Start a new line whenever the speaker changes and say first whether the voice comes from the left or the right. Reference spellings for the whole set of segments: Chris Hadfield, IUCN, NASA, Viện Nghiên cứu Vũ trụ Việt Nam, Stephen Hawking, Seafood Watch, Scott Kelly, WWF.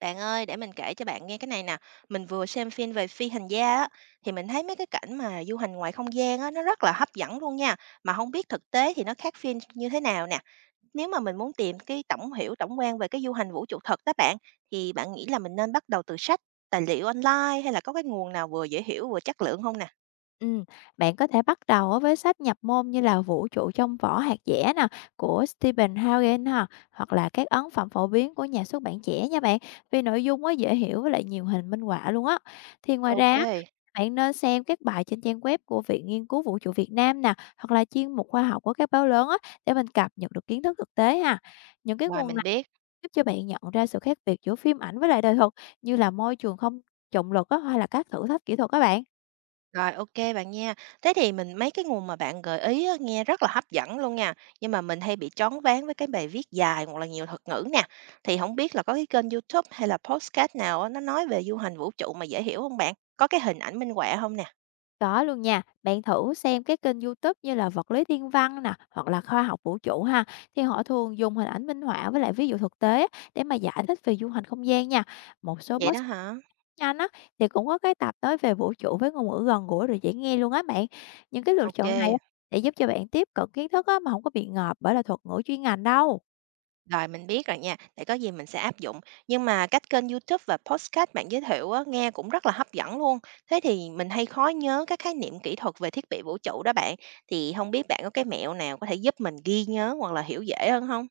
right: Bạn ơi, để mình kể cho bạn nghe cái này nè. Mình vừa xem phim về phi hành gia á, thì mình thấy mấy cái cảnh mà du hành ngoài không gian á, nó rất là hấp dẫn luôn nha. Mà không biết thực tế thì nó khác phim như thế nào nè. Nếu mà mình muốn tìm cái tổng quan về cái du hành vũ trụ thật đó bạn, thì bạn nghĩ là mình nên bắt đầu từ sách, tài liệu online hay là có cái nguồn nào vừa dễ hiểu vừa chất lượng không nè?
left: Ừm, Bạn có thể bắt đầu á với sách nhập môn như là Vũ trụ trong vỏ hạt dẻ nè của Stephen Hawking ha, hoặc là các ấn phẩm phổ biến của nhà xuất bản trẻ nha bạn, vì nội dung quá dễ hiểu với lại nhiều hình minh họa luôn á. Thì ngoài ra
right: Ok,
left: á, bạn nên xem các bài trên trang web của Viện Nghiên cứu Vũ trụ Việt Nam nè, hoặc là chuyên mục khoa học của các báo lớn á, để mình cập nhật được kiến thức thực tế ha. Những cái
right: ngoài
left: nguồn
right: mình
left: này
right: biết.
left: giúp cho bạn nhận ra sự khác biệt giữa phim ảnh với lại đời thực, như là môi trường không trọng lực á, hay là các thử thách kỹ thuật các bạn.
right: Rồi, ok bạn nha. Thế thì mình mấy cái nguồn mà bạn gợi ý á, nghe rất là hấp dẫn luôn nha, nhưng mà mình hay bị choáng váng với cái bài viết dài hoặc là nhiều thuật ngữ nè. Thì không biết là có cái kênh YouTube hay là podcast nào á, nó nói về du hành vũ trụ mà dễ hiểu không bạn? Có cái hình ảnh minh họa không nè?
left: Có luôn nha, bạn thử xem cái kênh YouTube như là vật lý thiên văn nè, hoặc là khoa học vũ trụ ha, thì họ thường dùng hình ảnh minh họa với lại ví dụ thực tế để mà giải thích về du hành không gian nha. Một số
right: Vậy đó
left: podcast
right: hả?
left: nhanh á thì cũng có cái tập nói về vũ trụ với ngôn ngữ gần gũi rồi dễ nghe luôn á bạn. Những cái lựa chọn này á,
right: Ok.
left: để giúp cho bạn tiếp cận kiến thức á, mà không có bị ngợp bởi là thuật ngữ chuyên ngành đâu.
right: Rồi, mình biết rồi nha, để có gì mình sẽ áp dụng. Nhưng mà các kênh YouTube và podcast bạn giới thiệu á, nghe cũng rất là hấp dẫn luôn. Thế thì mình hay khó nhớ các khái niệm kỹ thuật về thiết bị vũ trụ đó bạn. Thì không biết bạn có cái mẹo nào có thể giúp mình ghi nhớ hoặc là hiểu dễ hơn không?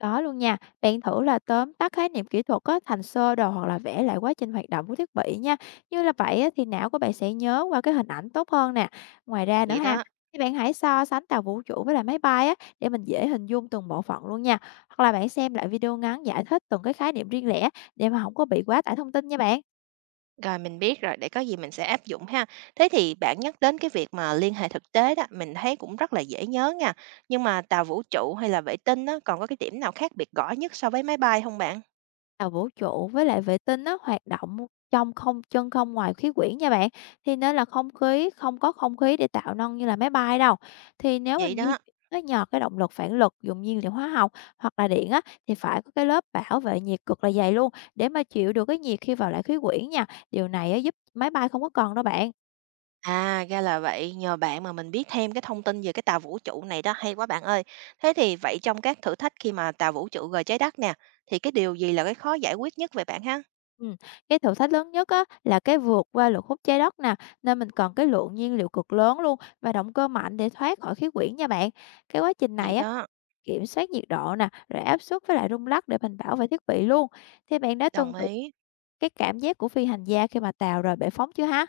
left: Đó luôn nha, bạn thử là tóm tắt khái niệm kỹ thuật á, thành sơ đồ hoặc là vẽ lại quá trình hoạt động của thiết bị nha. Như là vậy á, thì não của bạn sẽ nhớ qua cái hình ảnh tốt hơn nè. Ngoài ra nữa
right: Vậy
left: ha,
right: đó.
left: thì bạn hãy so sánh tàu vũ trụ với lại máy bay á, để mình dễ hình dung từng bộ phận luôn nha. Hoặc là bạn xem lại video ngắn giải thích từng cái khái niệm riêng lẻ, để mà không có bị quá tải thông tin nha bạn.
right: Rồi mình biết rồi, để có gì mình sẽ áp dụng ha. Thế thì bạn nhắc đến cái việc mà liên hệ thực tế đó, mình thấy cũng rất là dễ nhớ nha. Nhưng mà tàu vũ trụ hay là vệ tinh đó, còn có cái điểm nào khác biệt rõ nhất so với máy bay không bạn?
left: Tàu vũ trụ với lại vệ tinh nó hoạt động trong không chân không ngoài khí quyển nha bạn. Thì nên là không khí, không có không khí để tạo năng như là máy bay đâu. Thì nếu
right: Vậy
left: mình di
right: đó.
left: chuyển á, nhờ cái động lực phản lực dùng nhiên liệu hóa học hoặc là điện á, thì phải có cái lớp bảo vệ nhiệt cực là dày luôn để mà chịu được cái nhiệt khi vào lại khí quyển nha. Điều này á, giúp máy bay không có còn đâu bạn.
right: À, ra là vậy, nhờ bạn mà mình biết thêm cái thông tin về cái tàu vũ trụ này đó, hay quá bạn ơi. Thế thì vậy trong các thử thách khi mà tàu vũ trụ rời trái đất nè, thì cái điều gì là cái khó giải quyết nhất về bạn ha?
left: Ừm, cái thử thách lớn nhất á là cái vượt qua lực hút trái đất nè, nên mình cần cái lượng nhiên liệu cực lớn luôn và động cơ mạnh để thoát khỏi khí quyển nha bạn. Cái quá trình
right: Vậy
left: này á,
right: đó,
left: kiểm soát nhiệt độ nè, rồi áp suất với lại rung lắc để mình bảo vệ thiết bị luôn. Thế bạn đã
right: đồng
left: từng thử
right: ý.
left: cái cảm giác của phi hành gia khi mà tàu rời bệ phóng chưa ha?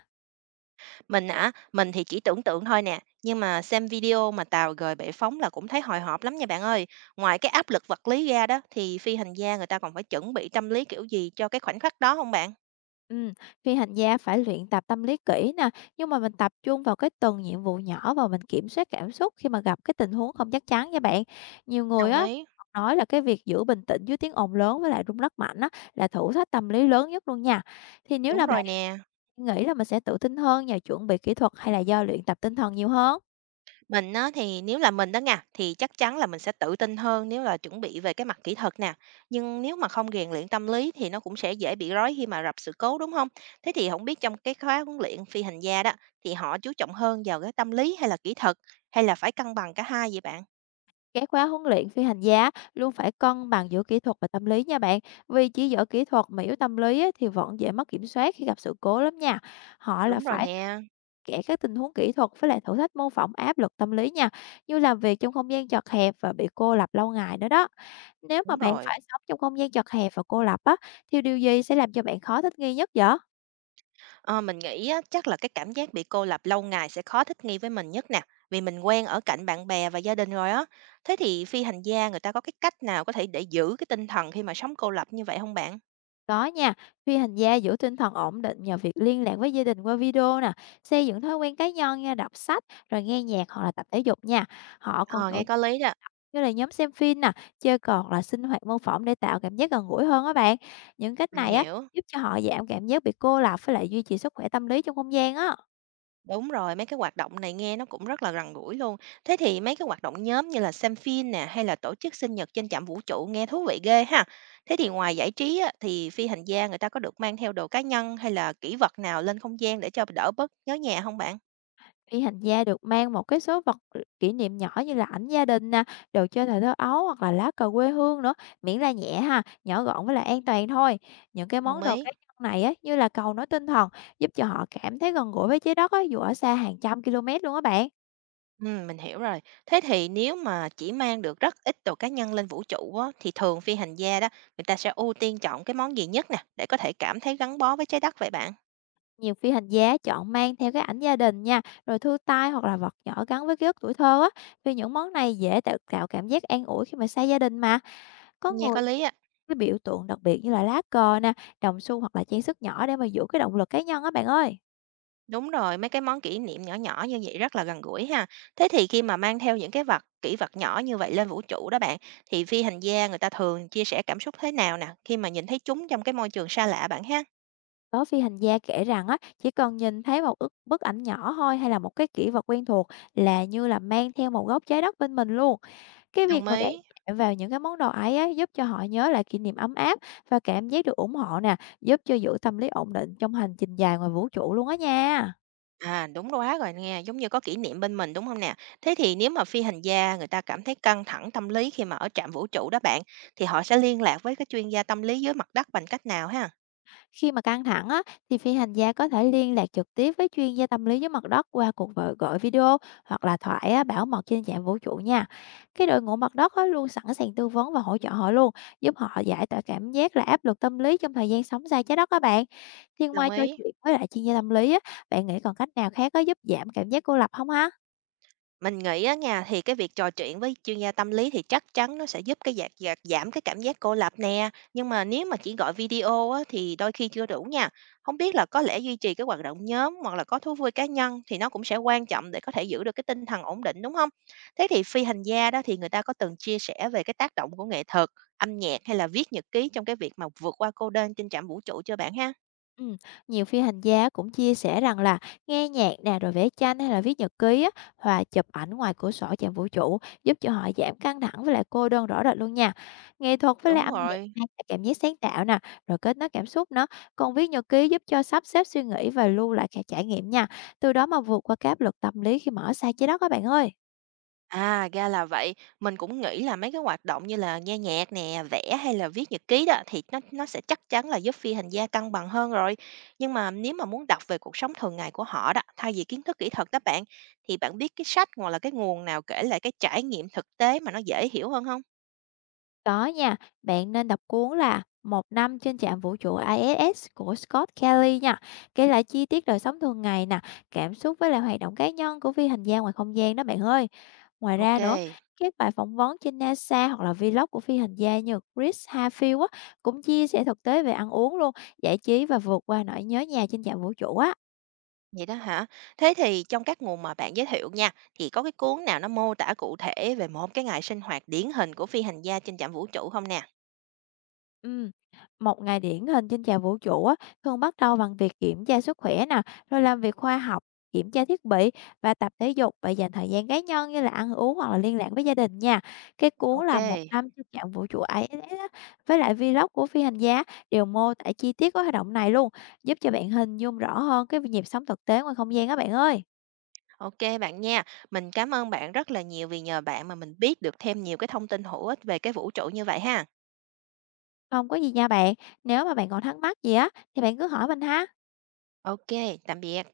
right: Mình hả? Mình thì chỉ tưởng tượng thôi nè, nhưng mà xem video mà tàu rời bệ phóng là cũng thấy hồi hộp lắm nha bạn ơi. Ngoài cái áp lực vật lý ra đó, thì phi hành gia người ta còn phải chuẩn bị tâm lý kiểu gì cho cái khoảnh khắc đó không bạn?
left: Ừm, Phi hành gia phải luyện tập tâm lý kỹ nè, nhưng mà mình tập trung vào cái từng nhiệm vụ nhỏ và mình kiểm soát cảm xúc khi mà gặp cái tình huống không chắc chắn nha bạn. Nhiều người
right: Đồng
left: á
right: ý.
left: nói là cái việc giữ bình tĩnh dưới tiếng ồn lớn với lại rung lắc mạnh á là thử thách tâm lý lớn nhất luôn nha. Thì nếu
right: Đúng
left: là
right: rồi
left: bạn
right: nè.
left: nghĩ là mình sẽ tự tin hơn nhờ chuẩn bị kỹ thuật hay là do luyện tập tinh thần nhiều hơn?
right: Mình á thì nếu là mình đó nha, thì chắc chắn là mình sẽ tự tin hơn nếu là chuẩn bị về cái mặt kỹ thuật nè. Nhưng nếu mà không rèn luyện tâm lý thì nó cũng sẽ dễ bị rối khi mà gặp sự cố đúng không? Thế thì không biết trong cái khóa huấn luyện phi hành gia đó thì họ chú trọng hơn vào cái tâm lý hay là kỹ thuật hay là phải cân bằng cả hai vậy bạn?
left: Cái khóa huấn luyện phi hành gia luôn phải cân bằng giữa kỹ thuật và tâm lý nha bạn. Vì chỉ giỏi kỹ thuật mà yếu tâm lý á, thì vẫn dễ mất kiểm soát khi gặp sự cố lắm nha. Họ là
right: Đúng rồi
left: phải
right: nè,
left: kẽ các tình huống kỹ thuật với lại thử thách mô phỏng áp lực tâm lý nha, như làm việc trong không gian chật hẹp và bị cô lập lâu ngày nữa đó. Nếu mà
right: đúng
left: bạn
right: rồi.
left: phải sống trong không gian chật hẹp và cô lập á, thì điều gì sẽ làm cho bạn khó thích nghi nhất vậy?
right: Ờ, mình nghĩ á, chắc là cái cảm giác bị cô lập lâu ngày sẽ khó thích nghi với mình nhất nè, vì mình quen ở cạnh bạn bè và gia đình rồi á. Thế thì phi hành gia người ta có cái cách nào có thể để giữ cái tinh thần khi mà sống cô lập như vậy không bạn?
left: Có nha, phi hành gia giữ tinh thần ổn định nhờ việc liên lạc với gia đình qua video nè, xây dựng thói quen cá nhân nha, đọc sách, rồi nghe nhạc hoặc là tập thể dục nha. Họ còn
right: Ờ,
left: tổ.
right: nghe có lý đó,
left: Như là nhóm xem phim nè, chơi cờ hoặc là sinh hoạt mô phỏng để tạo cảm giác gần gũi hơn á bạn. Những cách
right: mình
left: này á,
right: hiểu.
left: giúp cho họ giảm cảm giác bị cô lập với lại duy trì sức khỏe tâm lý trong không gian á.
right: Đúng rồi, mấy cái hoạt động này nghe nó cũng rất là gần gũi luôn. Thế thì mấy cái hoạt động nhóm như là xem phim nè hay là tổ chức sinh nhật trên trạm vũ trụ nghe thú vị ghê ha. Thế thì ngoài giải trí á, thì phi hành gia người ta có được mang theo đồ cá nhân hay là kỷ vật nào lên không gian để cho đỡ bớt nhớ nhà không bạn?
left: Phi hành gia được mang một cái số vật kỷ niệm nhỏ như là ảnh gia đình nè, đồ chơi thời thơ ấu hoặc là lá cờ quê hương nữa, miễn là nhẹ ha, nhỏ gọn với lại an toàn thôi. Những cái
right: Đồng
left: món đồ
right: ý.
left: cá nhân này á, như là cầu nối tinh thần, giúp cho họ cảm thấy gần gũi với trái đất á, dù ở xa hàng trăm km luôn á bạn.
right: Mình hiểu rồi. Thế thì nếu mà chỉ mang được rất ít đồ cá nhân lên vũ trụ á, thì thường phi hành gia đó, người ta sẽ ưu tiên chọn cái món gì nhất nè, để có thể cảm thấy gắn bó với trái đất vậy bạn?
left: Nhiều phi hành gia chọn mang theo cái ảnh gia đình nha, rồi thư tay hoặc là vật nhỏ gắn với ký ức tuổi thơ á, vì những món này dễ tạo cảm giác an ủi khi mà xa gia đình mà. Có
right: Nghe
left: người
right: có lý á.
left: cái biểu tượng đặc biệt như là lá cờ nè, đồng xu hoặc là trang sức nhỏ để mà giữ cái động lực cá nhân á bạn ơi.
right: Đúng rồi, mấy cái món kỷ niệm nhỏ nhỏ như vậy rất là gần gũi ha. Thế thì khi mà mang theo những cái vật, kỷ vật nhỏ như vậy lên vũ trụ đó bạn, thì phi hành gia người ta thường chia sẻ cảm xúc thế nào nè, khi mà nhìn thấy chúng trong cái môi trường xa lạ bạn ha?
left: Có phi hành gia kể rằng á, chỉ cần nhìn thấy một bức ảnh nhỏ thôi hay là một cái kỷ vật quen thuộc là như là mang theo một góc trái đất bên mình luôn. Cái
right: Đồng
left: việc mà bạn
right: ý.
left: chạm vào những cái món đồ ấy á, giúp cho họ nhớ lại kỷ niệm ấm áp và cảm giác được ủng hộ nè, giúp cho giữ tâm lý ổn định trong hành trình dài ngoài vũ trụ luôn á nha.
right: À, đúng quá rồi nghe, giống như có kỷ niệm bên mình, đúng không nè? Thế thì nếu mà phi hành gia người ta cảm thấy căng thẳng tâm lý khi mà ở trạm vũ trụ đó bạn, thì họ sẽ liên lạc với cái chuyên gia tâm lý dưới mặt đất bằng cách nào ha?
left: Khi mà căng thẳng á, thì phi hành gia có thể liên lạc trực tiếp với chuyên gia tâm lý dưới mặt đất qua cuộc gọi video hoặc là thoại á, bảo mật trên trạm vũ trụ nha. Cái đội ngũ mặt đất á, luôn sẵn sàng tư vấn và hỗ trợ họ luôn, giúp họ giải tỏa cảm giác là áp lực tâm lý trong thời gian sống xa trái đất các bạn. Thì
right: Đồng
left: ngoài trò
right: ý.
left: chuyện với lại chuyên gia tâm lý á, bạn nghĩ còn cách nào khác có giúp giảm cảm giác cô lập không ha?
right: Mình nghĩ á nha, thì cái việc trò chuyện với chuyên gia tâm lý thì chắc chắn nó sẽ giúp cái giảm giảm giảm cái cảm giác cô lập nè, nhưng mà nếu mà chỉ gọi video á thì đôi khi chưa đủ nha. Không biết là có lẽ duy trì cái hoạt động nhóm hoặc là có thú vui cá nhân thì nó cũng sẽ quan trọng để có thể giữ được cái tinh thần ổn định, đúng không? Thế thì phi hành gia đó thì người ta có từng chia sẻ về cái tác động của nghệ thuật, âm nhạc hay là viết nhật ký trong cái việc mà vượt qua cô đơn trên trạm vũ trụ chưa bạn ha?
left: Ừm, Nhiều phi hành gia cũng chia sẻ rằng là nghe nhạc nè, rồi vẽ tranh hay là viết nhật ký á, và chụp ảnh ngoài cửa sổ trạm vũ trụ giúp cho họ giảm căng thẳng với lại cô đơn rõ rệt luôn nha. Nghệ thuật với lại
right: Đúng
left: âm nhạc
right: rồi.
left: mang lại cảm giác sáng tạo nè, rồi kết nối cảm xúc nữa. Còn viết nhật ký giúp cho sắp xếp suy nghĩ và lưu lại các trải nghiệm nha. Từ đó mà vượt qua cái áp lực tâm lý khi mà ở xa trái đất các bạn ơi.
right: À, ra là vậy. Mình cũng nghĩ là mấy cái hoạt động như là nghe nhạc nè, vẽ hay là viết nhật ký đó thì nó sẽ chắc chắn là giúp phi hành gia cân bằng hơn rồi. Nhưng mà nếu mà muốn đọc về cuộc sống thường ngày của họ đó, thay vì kiến thức kỹ thuật đó bạn, thì bạn biết cái sách hoặc là cái nguồn nào kể lại cái trải nghiệm thực tế mà nó dễ hiểu hơn không?
left: Có nha, bạn nên đọc cuốn là Một năm trên trạm vũ trụ ISS của Scott Kelly nha. Kể lại chi tiết đời sống thường ngày nè, cảm xúc với lại hoạt động cá nhân của phi hành gia ngoài không gian đó bạn ơi. Ngoài
right: Ok,
left: ra nữa, các bài phỏng vấn trên NASA hoặc là vlog của phi hành gia như Chris Hadfield á, cũng chia sẻ thực tế về ăn uống luôn, giải trí và vượt qua nỗi nhớ nhà trên trạm vũ trụ á.
right: vậy đó hả? Thế thì trong các nguồn mà bạn giới thiệu nha, thì có cái cuốn nào nó mô tả cụ thể về một cái ngày sinh hoạt điển hình của phi hành gia trên trạm vũ trụ không nè?
left: Ừm, Một ngày điển hình trên chảo vũ trụ á, thường bắt đầu bằng việc kiểm tra sức khỏe nè, rồi làm việc khoa học, kiểm tra thiết bị và tập thể dục và dành thời gian cá nhân như là ăn uống hoặc là liên lạc với gia đình nha. Cái cuốn
right: Ok.
left: là Một năm trên chạm vũ trụ ISS á, với lại vlog của phi hành gia đều mô tả chi tiết các hoạt động này luôn, giúp cho bạn hình dung rõ hơn cái nhịp sống thực tế ngoài không gian á bạn ơi.
right: OK bạn nha. Mình cảm ơn bạn rất là nhiều vì nhờ bạn mà mình biết được thêm nhiều cái thông tin hữu ích về cái vũ trụ như vậy ha.
left: Không có gì nha bạn, nếu mà bạn còn thắc mắc gì á thì bạn cứ hỏi mình ha.
right: OK, tạm biệt.